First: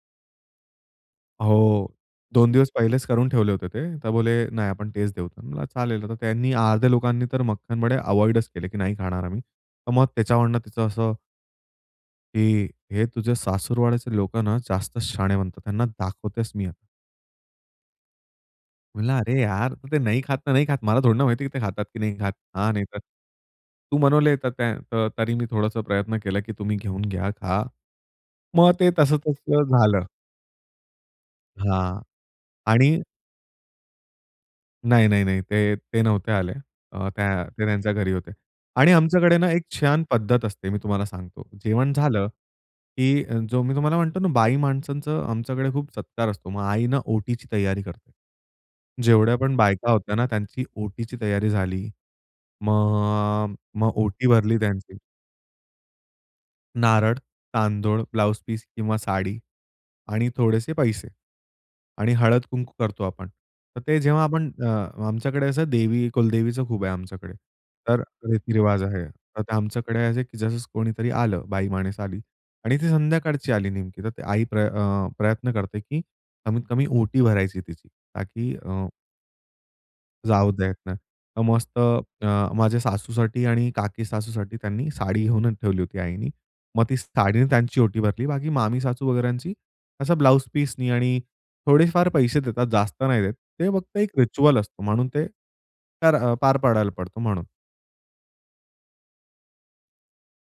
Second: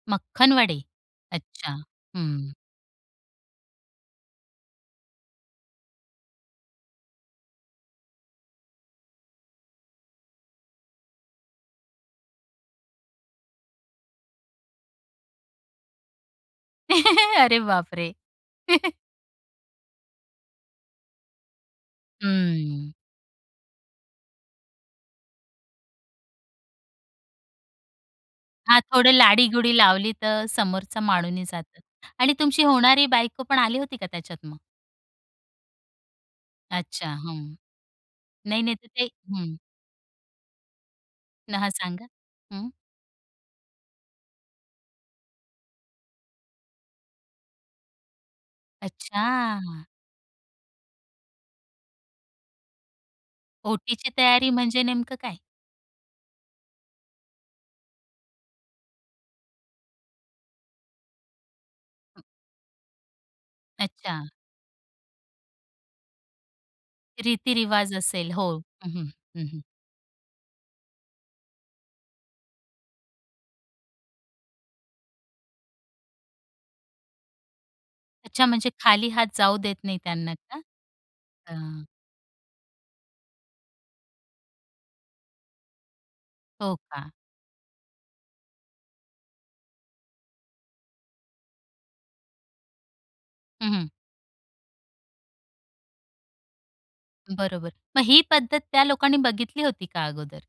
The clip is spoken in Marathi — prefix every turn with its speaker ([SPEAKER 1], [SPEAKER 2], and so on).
[SPEAKER 1] मक्खनवडे. अच्छा.
[SPEAKER 2] हो, 2
[SPEAKER 1] हं.
[SPEAKER 2] दिवस पहिलेच करून ठेवले होते ते. तर बोले, "नाही आपण तेच देऊ" म्हणलं चालेल, आता त्यांनी अर्ध्या लोकांनी तर मक्खनवडे अव्हॉइडच केले, "की नाही खाणार आम्ही", तर मग त्याच्यावरून तिचं असं ."की हे तुझे सासुरवाडीचे लोक ना जास्त शहाणे बनतात, त्यांना दाखवतेच मी आता".
[SPEAKER 1] अरे बापरे!
[SPEAKER 2] म्हंटलं, "अरे यार! ते नाही खात, तर नाही खात. मला थोडी ना माहिती आहे की ते खातात की नाही खात, हा नाही
[SPEAKER 1] हं.
[SPEAKER 2] तर." तू बनवले तर त्या तरी मी थोडासा प्रयत्न केला की तुम्ही घेऊन घ्या खा. मग
[SPEAKER 1] हां,
[SPEAKER 2] ते
[SPEAKER 1] थोडं
[SPEAKER 2] तसं-तसं
[SPEAKER 1] लाडी-गुडी
[SPEAKER 2] झालं.
[SPEAKER 1] लावली तर समोरचा मानूनही जातो.
[SPEAKER 2] हां
[SPEAKER 1] आणि तुमची
[SPEAKER 2] आणि
[SPEAKER 1] होणारी बायको पण आली होती का त्याच्यात मग?
[SPEAKER 2] नाही, नाही, नाही, ते, ते नव्हते आले.
[SPEAKER 1] अच्छा,
[SPEAKER 2] अ, त्या
[SPEAKER 1] हं.
[SPEAKER 2] ते त्यांच्या घरी होते.
[SPEAKER 1] नाही-नाही तर
[SPEAKER 2] आणि
[SPEAKER 1] ते
[SPEAKER 2] आमच्याकडे ना
[SPEAKER 1] हं.
[SPEAKER 2] एक छान पद्धत असते, मी तुम्हाला सांगतो,
[SPEAKER 1] ना हां.
[SPEAKER 2] जेवण
[SPEAKER 1] सांगा.
[SPEAKER 2] झालं
[SPEAKER 1] हं.
[SPEAKER 2] की जो मी तुम्हाला म्हणतो ना बाई माणसांच आमच्याकडे खूप सत्कार असतो. मग आई ना ओटीची तयारी करते. जेवढ्या पण
[SPEAKER 1] अच्छा.
[SPEAKER 2] बायका होत्या ना, त्यांची ओटीची तयारी झाली. मग, मग
[SPEAKER 1] ओटीची
[SPEAKER 2] ओटी
[SPEAKER 1] तयारी
[SPEAKER 2] भरली
[SPEAKER 1] म्हणजे
[SPEAKER 2] त्यांची.
[SPEAKER 1] नेमकं काय?
[SPEAKER 2] नारळ, तांदूळ, ब्लाउज पीस किंवा साडी आणि थोडेसे पैसे आणि हळद-कुंकू करतो आपण. तर ते जेव्हा
[SPEAKER 1] अच्छा.
[SPEAKER 2] आपण अ, आमच्याकडे असं देवी, कुलदेवीचं खूप आहे आमच्याकडे,
[SPEAKER 1] रीती-रिवाज
[SPEAKER 2] तर
[SPEAKER 1] असेल, हो.
[SPEAKER 2] रीती-रिवाज
[SPEAKER 1] हं,
[SPEAKER 2] आहे.
[SPEAKER 1] हं,
[SPEAKER 2] तर
[SPEAKER 1] हं,
[SPEAKER 2] ते
[SPEAKER 1] हं.
[SPEAKER 2] आमच्याकडे असं आहे की जसं कोणीतरी आलं, बाईमाणूस आली आणि ती संध्याकाळची आली नेमकी, तर आई प्र अ, प्रयत्न करते की कमीत कमी ओटी भरायची तिची
[SPEAKER 1] अच्छा,
[SPEAKER 2] ताकी
[SPEAKER 1] म्हणजे
[SPEAKER 2] अ
[SPEAKER 1] खाली हात जाऊ देत नाही त्यांना
[SPEAKER 2] जाऊ
[SPEAKER 1] का?
[SPEAKER 2] देत नाही. तर
[SPEAKER 1] अ
[SPEAKER 2] मस्त अ, माझ्या सासूसाठी आणि काकी-सासूसाठी त्यांनी साडी घेऊनच ठेवली होती आईनी,
[SPEAKER 1] हो
[SPEAKER 2] मग ती
[SPEAKER 1] का?
[SPEAKER 2] साडीने त्यांची ओटी भरली. बाकी मामी-सासू वगेरची असं ब्लाउज पीसनी आणि थोडेफार पैसे देतात जास्त नाही देत. ते
[SPEAKER 1] हं, हं.
[SPEAKER 2] फक्त एक रिच्युअल असतो म्हणून ते, तर अ, पार पाडायला पडतो म्हणून.
[SPEAKER 1] बरोबर. मग ही पद्धत त्या लोकांनी बघितली होती का अगोदर?